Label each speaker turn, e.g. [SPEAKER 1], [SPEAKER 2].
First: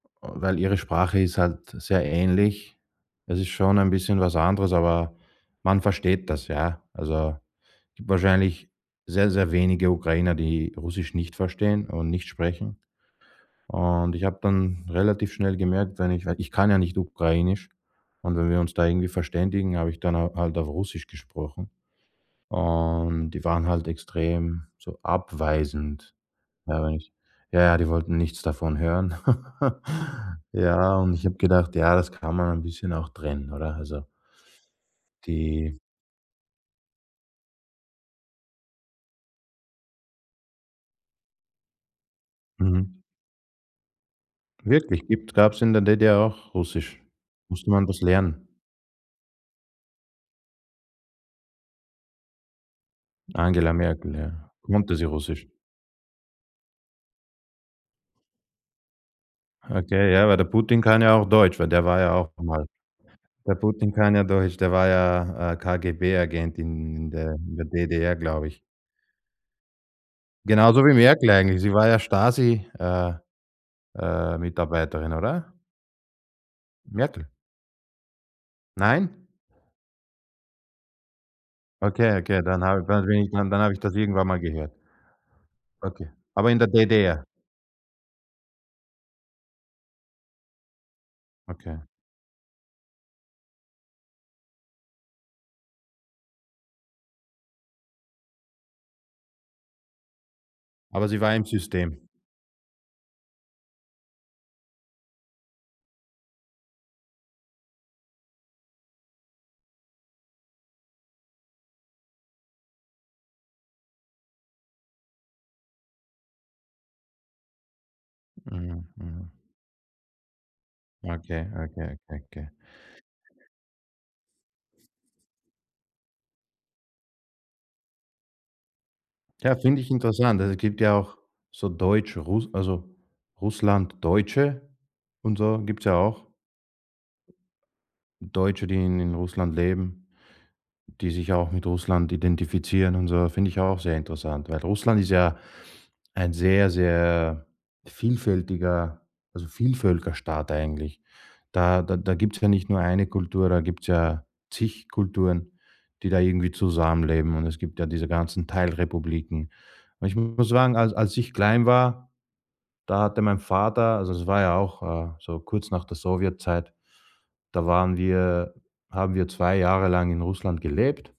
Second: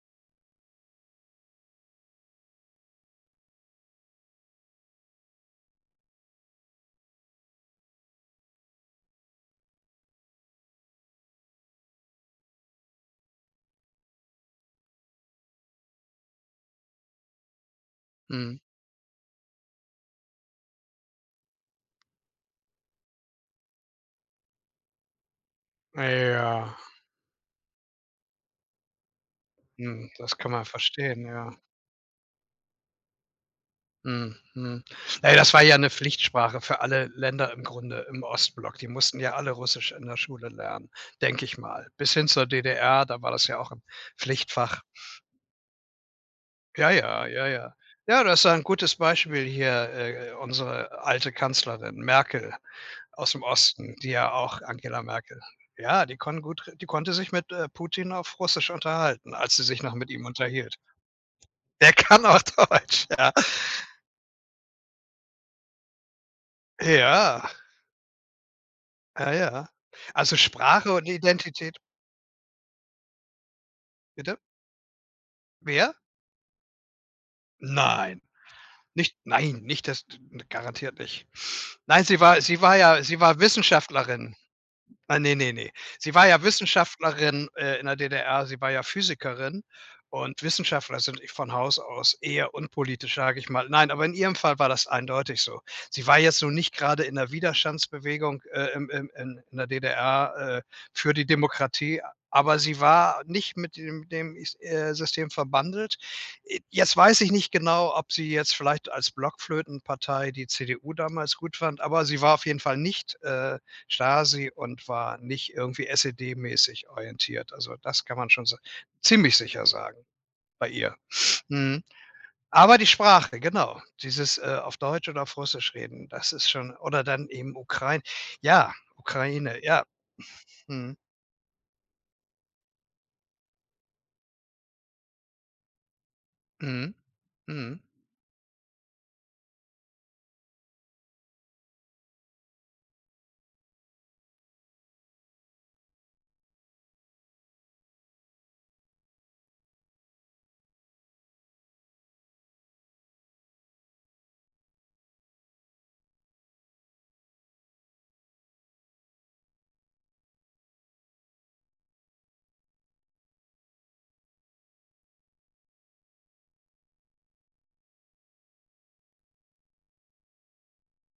[SPEAKER 1] Weil ihre Sprache ist halt sehr ähnlich. Es ist schon ein bisschen was anderes, aber man versteht das, ja. Also, gibt wahrscheinlich sehr sehr wenige Ukrainer, die Russisch nicht verstehen und nicht sprechen und ich habe dann relativ schnell gemerkt, wenn ich wenn ich kann ja nicht Ukrainisch und wenn
[SPEAKER 2] Mhm.
[SPEAKER 1] wir uns da irgendwie verständigen, habe ich dann, äh, halt auf Russisch gesprochen und die waren halt extrem so
[SPEAKER 2] Ah,
[SPEAKER 1] abweisend.
[SPEAKER 2] ja.
[SPEAKER 1] Ja, wenn ich ja, ja, die wollten nichts davon hören.
[SPEAKER 2] Hm, das kann man
[SPEAKER 1] Ja, und
[SPEAKER 2] verstehen,
[SPEAKER 1] ich habe
[SPEAKER 2] ja.
[SPEAKER 1] gedacht ja, das kann man ein bisschen auch trennen, oder? Also,
[SPEAKER 2] Mm, mhm. Na ja, das war ja
[SPEAKER 1] die
[SPEAKER 2] 'ne Pflichtsprache für alle Länder im Grunde im Ostblock. Die mussten ja alle Russisch in der Schule lernen, denke ich mal. Bis hin zur
[SPEAKER 1] Mhm.
[SPEAKER 2] DDR, da war das ja auch 'n Pflichtfach.
[SPEAKER 1] Wirklich, gibt's gab's in der DDR auch
[SPEAKER 2] Ja,
[SPEAKER 1] Russisch.
[SPEAKER 2] ja, ja,
[SPEAKER 1] Musste
[SPEAKER 2] ja.
[SPEAKER 1] man das
[SPEAKER 2] Ja, das ist
[SPEAKER 1] lernen?
[SPEAKER 2] ja ein gutes Beispiel hier, äh, unsere alte Kanzlerin Merkel aus'm
[SPEAKER 1] Angela
[SPEAKER 2] Osten, die
[SPEAKER 1] Merkel,
[SPEAKER 2] ja
[SPEAKER 1] ja,
[SPEAKER 2] auch
[SPEAKER 1] konnte
[SPEAKER 2] Angela
[SPEAKER 1] sie
[SPEAKER 2] Merkel.
[SPEAKER 1] Russisch?
[SPEAKER 2] Ja, die kon gut die konnte sich mit, äh, Putin auf Russisch unterhalten, als sie sich noch mit
[SPEAKER 1] Okay,
[SPEAKER 2] ihm
[SPEAKER 1] ja, weil der
[SPEAKER 2] unterhielt.
[SPEAKER 1] Putin kann ja auch Deutsch, weil der
[SPEAKER 2] Der
[SPEAKER 1] war ja
[SPEAKER 2] kann
[SPEAKER 1] auch
[SPEAKER 2] auch
[SPEAKER 1] mal
[SPEAKER 2] Deutsch, ja.
[SPEAKER 1] der Putin kann ja Deutsch, der war ja, äh, KGB-Agent in in der
[SPEAKER 2] Ja.
[SPEAKER 1] in der DDR, glaube ich.
[SPEAKER 2] Ah, ja. Also,
[SPEAKER 1] Genauso
[SPEAKER 2] Sprache
[SPEAKER 1] wie
[SPEAKER 2] und
[SPEAKER 1] Merkel eigentlich. Sie
[SPEAKER 2] Identität.
[SPEAKER 1] war ja Stasi, äh
[SPEAKER 2] Bitte?
[SPEAKER 1] äh, Mitarbeiterin, oder?
[SPEAKER 2] Wer?
[SPEAKER 1] Merkel.
[SPEAKER 2] Nein.
[SPEAKER 1] Nein?
[SPEAKER 2] Nicht nein, nicht das d garantiert nicht. Nein,
[SPEAKER 1] Okay,
[SPEAKER 2] sie war
[SPEAKER 1] okay,
[SPEAKER 2] sie
[SPEAKER 1] dann
[SPEAKER 2] war
[SPEAKER 1] habe
[SPEAKER 2] ja
[SPEAKER 1] dann
[SPEAKER 2] sie
[SPEAKER 1] bin ich
[SPEAKER 2] war
[SPEAKER 1] dann dann habe ich das irgendwann
[SPEAKER 2] Wissenschaftlerin.
[SPEAKER 1] mal gehört.
[SPEAKER 2] Ah, ne, ne, ne,
[SPEAKER 1] Okay,
[SPEAKER 2] sie war ja
[SPEAKER 1] aber in der DDR.
[SPEAKER 2] Wissenschaftlerin, äh, in der DDR. Sie war ja Physikerin und Wissenschaftler sind von Haus
[SPEAKER 1] Okay.
[SPEAKER 2] aus [unintelligible] eher unpolitisch, sage ich mal. Nein, aber in ihrem Fall war das eindeutig so. Sie war jetzt nun nicht grade in der Widerstandsbewegung, äh, im im in in der DDR, äh,
[SPEAKER 1] Aber
[SPEAKER 2] für
[SPEAKER 1] sie
[SPEAKER 2] die
[SPEAKER 1] war im
[SPEAKER 2] Demokratie,
[SPEAKER 1] System.
[SPEAKER 2] aber sie war nicht mit dem dem is äh, System verbandelt. Äh, jetzt weiß ich nicht genau, ob sie jetzt vielleicht als Blockflöten-Partei die CDU damals gut fand, aber sie war auf jeden Fall nicht, äh, Stasi und war nicht irgendwie SED-mäßig orientiert. Also, das kann man schon so
[SPEAKER 1] Mhm, mhm.
[SPEAKER 2] ziemlich sicher sagen bei ihr.
[SPEAKER 1] Okay, okay,
[SPEAKER 2] Mhm.
[SPEAKER 1] okay, okay.
[SPEAKER 2] Aber die Sprache, genau, dieses, äh, auf Deutsch oder auf Russisch reden, das ist schon oder dann eben Ukrain ja,
[SPEAKER 1] Ja,
[SPEAKER 2] Ukraine,
[SPEAKER 1] finde
[SPEAKER 2] ja.
[SPEAKER 1] ich interessant. Es gibt
[SPEAKER 2] Mhm.
[SPEAKER 1] ja auch so Deutsch Rus also, Russlanddeutsche und so, gibt's ja auch.
[SPEAKER 2] Mhm, mhm.
[SPEAKER 1] Deutsche, die in Russland leben, die sich auch mit Russland identifizieren und so, finde ich auch sehr interessant, weil Russland ist ja ein sehr, sehr vielfältiger also, Vielvölkerstaat eigentlich. Da da da gibt's ja nicht nur eine Kultur, da gibt's ja zig Kulturen, die da irgendwie zusammenleben und es gibt ja diese ganzen Teilrepubliken. Und ich muss sagen, als als ich klein war, da hatte mein Vater also, es war ja auch, äh, so kurz nach der Sowjetzeit, da waren wir haben wir 2 Jahre lang in Russland gelebt.